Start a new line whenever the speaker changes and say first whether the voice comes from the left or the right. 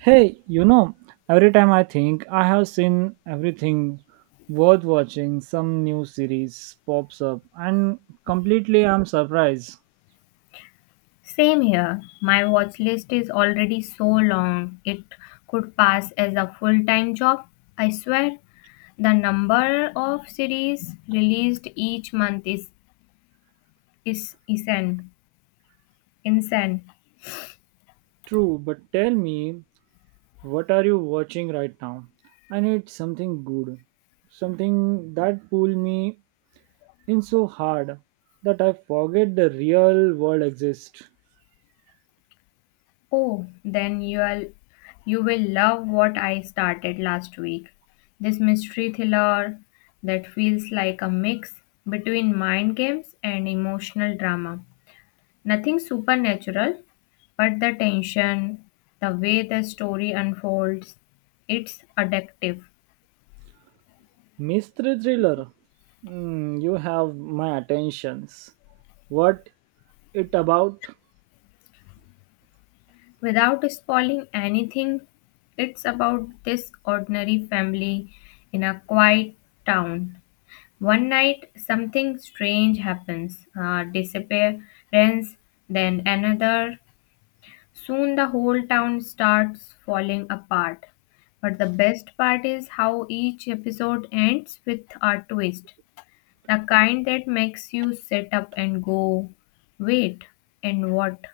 right: Hey, you know, every time I think I have seen everything worth watching, some new series pops up, and completely I'm surprised.
left: Same here. My watch list is already so long, it could pass as a full time job. I swear, the number of series released each month is insane. Insane.
right: True, but tell me, what are you watching right now? I need something good, something that pull me in so hard that I forget the real world exists.
left: Oh, you will love what I started last week. This mystery thriller that feels like a mix between mind games and emotional drama. Nothing supernatural, but the tension, the way the story unfolds, it's addictive.
right: Mystery thriller. Hmm, you have my attentions. What it about?
left: Without spoiling anything, it's about this ordinary family in a quiet town. One night, something strange happens disappearance, then another. Soon, the whole town starts falling apart. But the best part is how each episode ends with a twist. The kind that makes you sit up and go, wait, and what?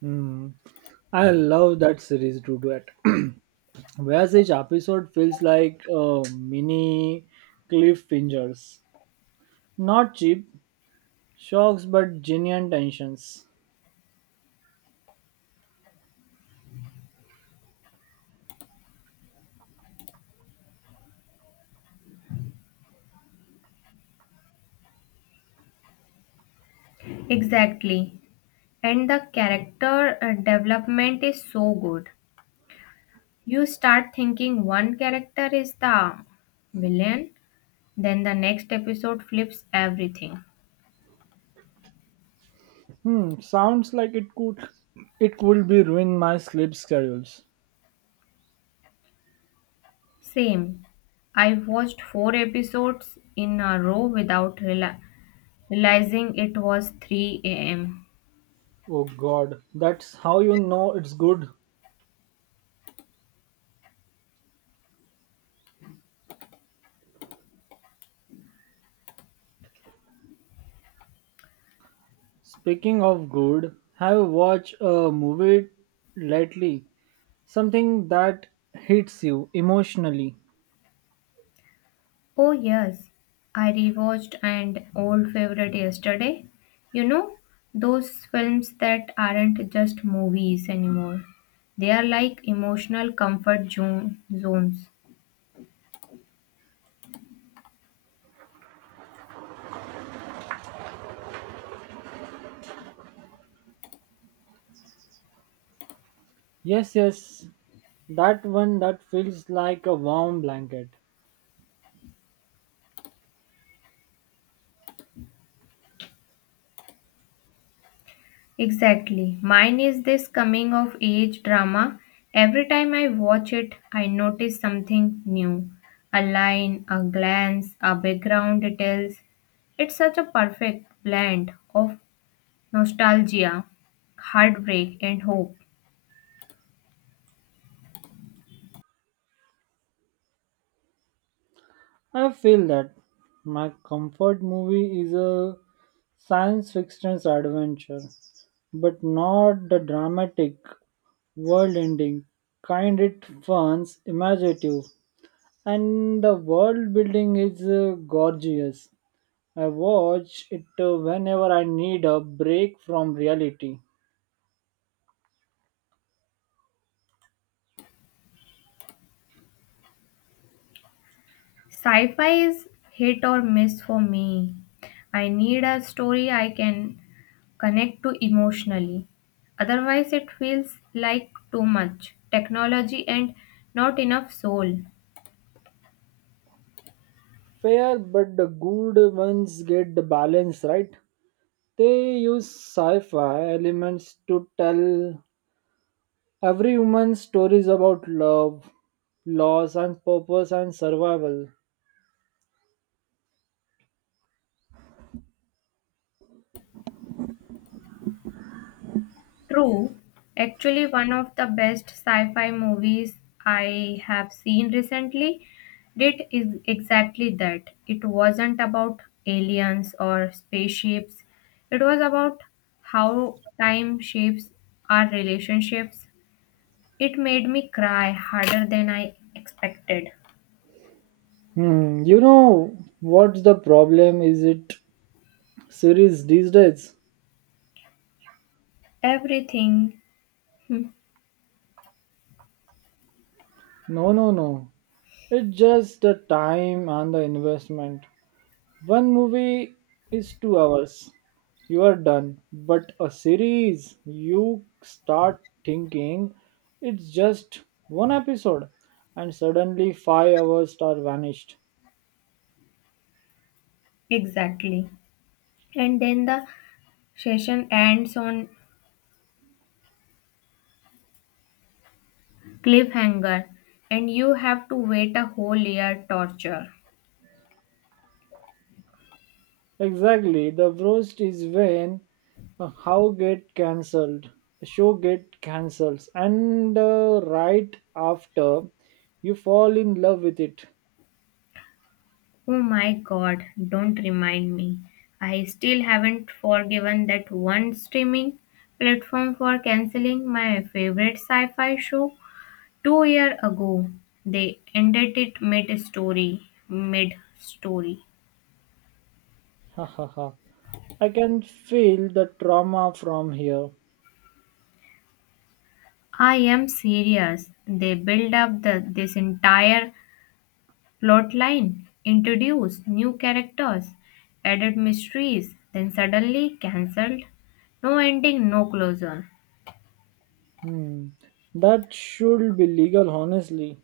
right: Hmm, I love that series to do it. Whereas each episode feels like mini cliffhangers. Not cheap shocks, but genuine tensions.
left: Exactly. And the character development is so good. You start thinking one character is the villain, then the next episode flips everything.
right: Hmm, sounds like it could be ruin my sleep schedules.
left: Same. I watched 4 episodes in a row without realizing it was 3 am.
right: Oh god, that's how you know it's good. Speaking of good, have you watched a movie lately? Something that hits you emotionally.
left: Oh, yes. I rewatched an old favorite yesterday. You know, those films that aren't just movies anymore. They are like emotional comfort zones.
right: Yes, yes, that one that feels like a warm blanket.
left: Exactly. Mine is this coming of age drama. Every time I watch it, I notice something new. A line, a glance, a background details. It's such a perfect blend of nostalgia, heartbreak, and hope.
right: I feel that my comfort movie is a science fiction adventure, but not the dramatic, world ending kind. It fun, imaginative, and the world building is gorgeous. I watch it whenever I need a break from reality.
left: Sci-fi is hit or miss for me. I need a story I can connect to emotionally. Otherwise, it feels like too much technology and not enough soul.
right: Fair, but the good ones get the balance right. They use sci fi elements to tell every human stories about love, loss, and purpose and survival.
left: True, actually, one of the best sci fi movies I have seen recently did is exactly that. It wasn't about aliens or spaceships, it was about how time shapes our relationships. It made me cry harder than I expected.
right: Hmm, you know what's the problem? Is it series these days?
left: Everything, hmm,
right: No, no, no. It's just the time and the investment. One movie is 2 hours. You are done. But a series, you start thinking it's just one episode, and suddenly 5 hours are vanished.
left: exactly. And then the session ends on Cliffhanger, and you have to wait a whole year torture.
right: Exactly. The worst is when a how get cancelled, a show get cancels, and right after you fall in love with it.
left: Oh my god, don't remind me. I still haven't forgiven that one streaming platform for canceling my favorite sci fi show 2 years ago. They ended it mid story. Mid story.
right: Ha ha ha. I can feel the trauma from here.
left: I am serious. They build up this entire Plotline introduced new characters, added mysteries, then suddenly cancelled. No ending, no closure.
right: Hmm, that should be legal, honestly.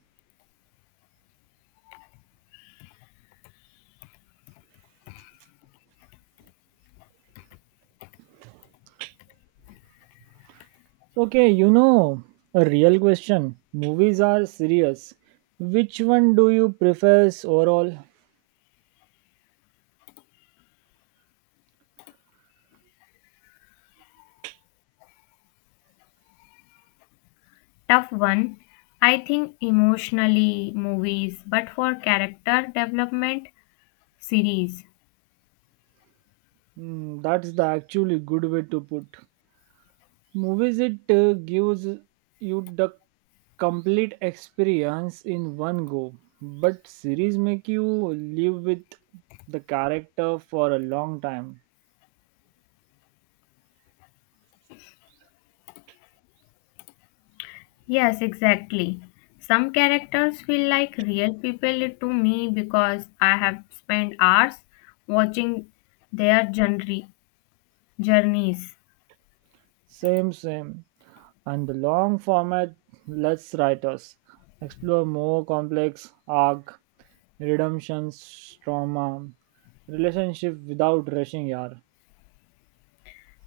right: Okay, you know, a real question. Movies are serious. Which one do you prefer overall?
left: Tough one, I think, emotionally, movies, but for character development, series.
right: Hmm, that's the actually good way to put. Movies it gives you the complete experience in one go, but series make you live with the character for a long time.
left: Yes, exactly. Some characters feel like real people to me because I have spent hours watching their journey, journeys.
right: Same, same. And the long format lets writers explore more complex arc, redemptions, trauma, relationship without rushing yar.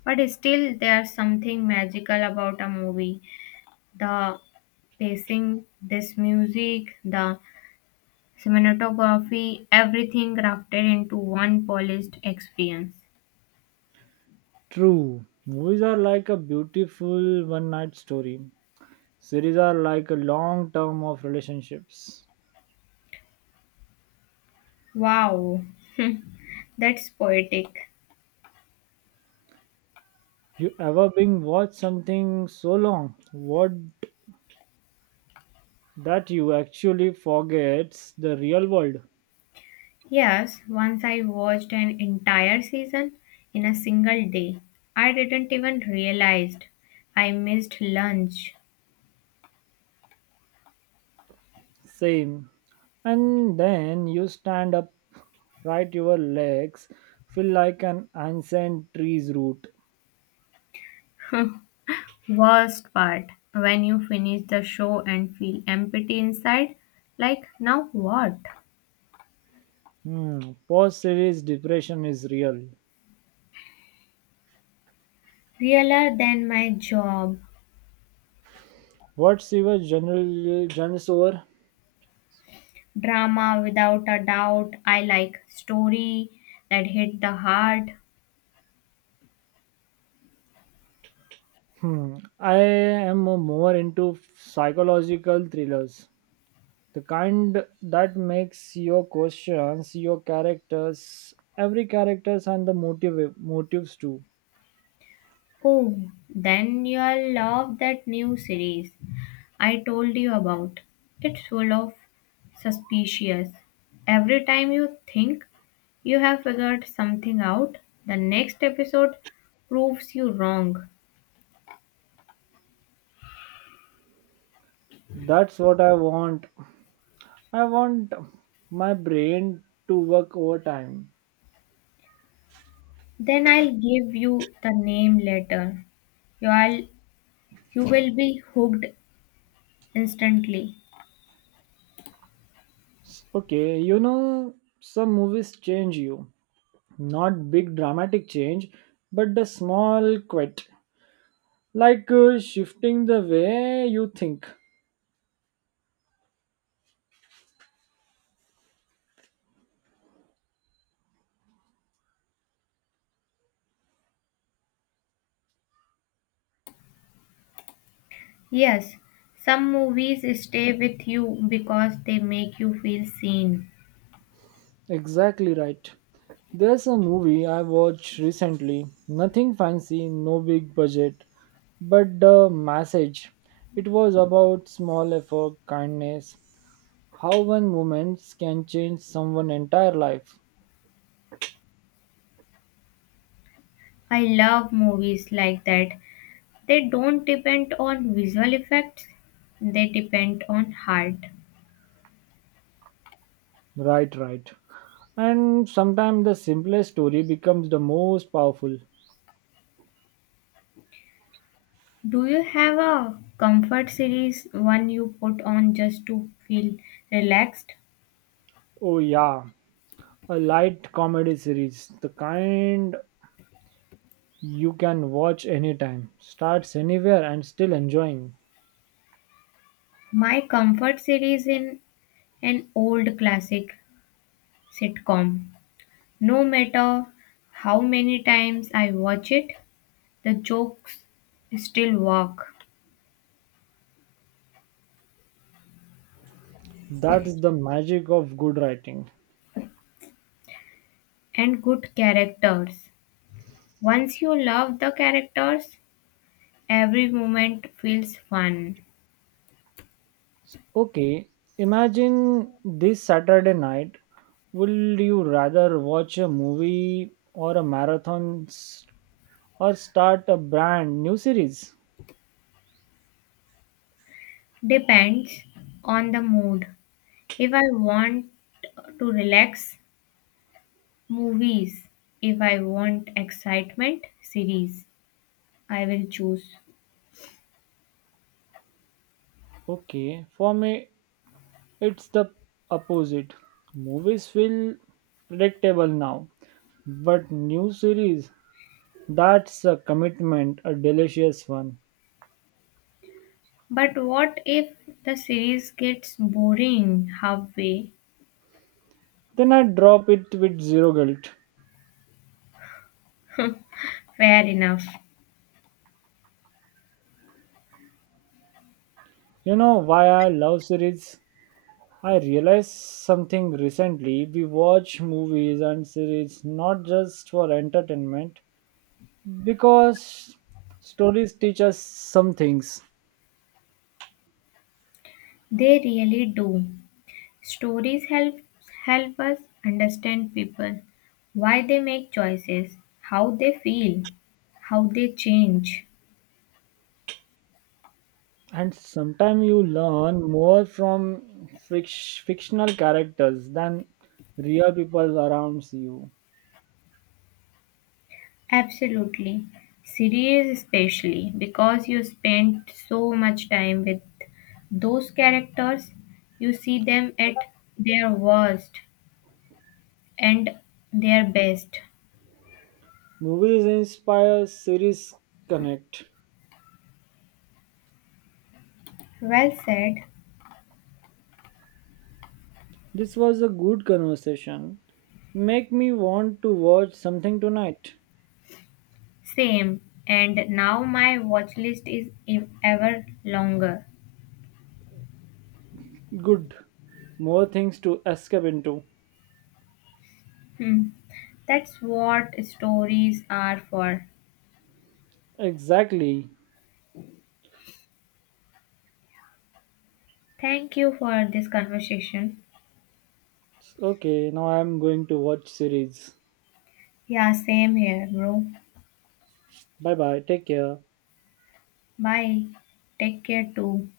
left: But still, there's something magical about a movie the pacing, this music, the cinematography, everything crafted into one polished experience.
right: True, movies are like a beautiful one night story. Series are like a long term of relationships.
left: Wow, that's poetic.
right: You ever been watch something so long, what that you actually forgets the real world?
left: Yes, once I watched an entire season in a single day. I didn't even realize I missed lunch.
right: Same. And then you stand up, right? Your legs feel like an ancient tree's root.
left: Worst part, when you finish the show and feel empty inside, like now what?
right: Hmm. Post series depression is real.
left: Realer than my job.
right: What's your general genre over?
left: Drama, without a doubt. I like story that hit the heart.
right: Hmm. I am more into psychological thrillers. The kind that makes your questions, your characters, every characters and the motives too.
left: Oh, then you'll love that new series I told you about. It's full of suspicious. Every time you think you have figured something out, the next episode proves you wrong.
right: That's what I want, I want my brain to work overtime.
left: Then I'll give you the name later. You'll you will be hooked instantly.
right: Okay, you know, some movies change you. Not big dramatic change, but the small quit. Like shifting the way you think.
left: Yes, some movies stay with you because they make you feel seen.
right: Exactly right. There's a movie I watched recently. Nothing fancy, no big budget, but the message. It was about small effort, kindness, how one moment can change someone's entire life.
left: I love movies like that. They don't depend on visual effects, they depend on heart.
right: Right, right. And sometimes the simplest story becomes the most powerful.
left: Do you have a comfort series, one you put on just to feel relaxed?
right: Oh, yeah. A light comedy series, the kind you can watch anytime, starts anywhere and still enjoying.
left: My comfort series in an old classic sitcom. No matter how many times I watch it, the jokes still work.
right: That is the magic of good writing.
left: And good characters. Once you love the characters, every moment feels fun.
right: Okay, imagine this Saturday night. Would you rather watch a movie or a or start a brand new series?
left: Depends on the mood. If I want to relax, movies. If I want excitement, series. I will choose.
right: Okay, for me it's the opposite. Movies feel predictable now, but new series, that's a commitment, a delicious one.
left: But what if the series gets boring halfway?
right: Then I drop it with zero guilt.
left: Fair enough.
right: You know why I love series? I realized something recently. We watch movies and series not just for entertainment, because stories teach us some things.
left: They really do. Stories help us understand people, why they make choices, how they feel, how they change.
right: And sometimes you learn more from fictional characters than real people around you.
left: Absolutely. Series especially because you spend so much time with those characters, you see them at their worst and their best.
right: Movies inspire, series connect.
left: Well said.
right: This was a good conversation, make me want to watch something tonight.
left: Same. And now my watch list is ever longer.
right: Good, more things to escape into.
left: Hmm. That's what stories are for.
right: Exactly.
left: Thank you for this conversation.
right: Okay, now I'm going to watch series.
left: Yeah, same here, bro.
right: Bye bye, take care.
left: Bye. Take care too.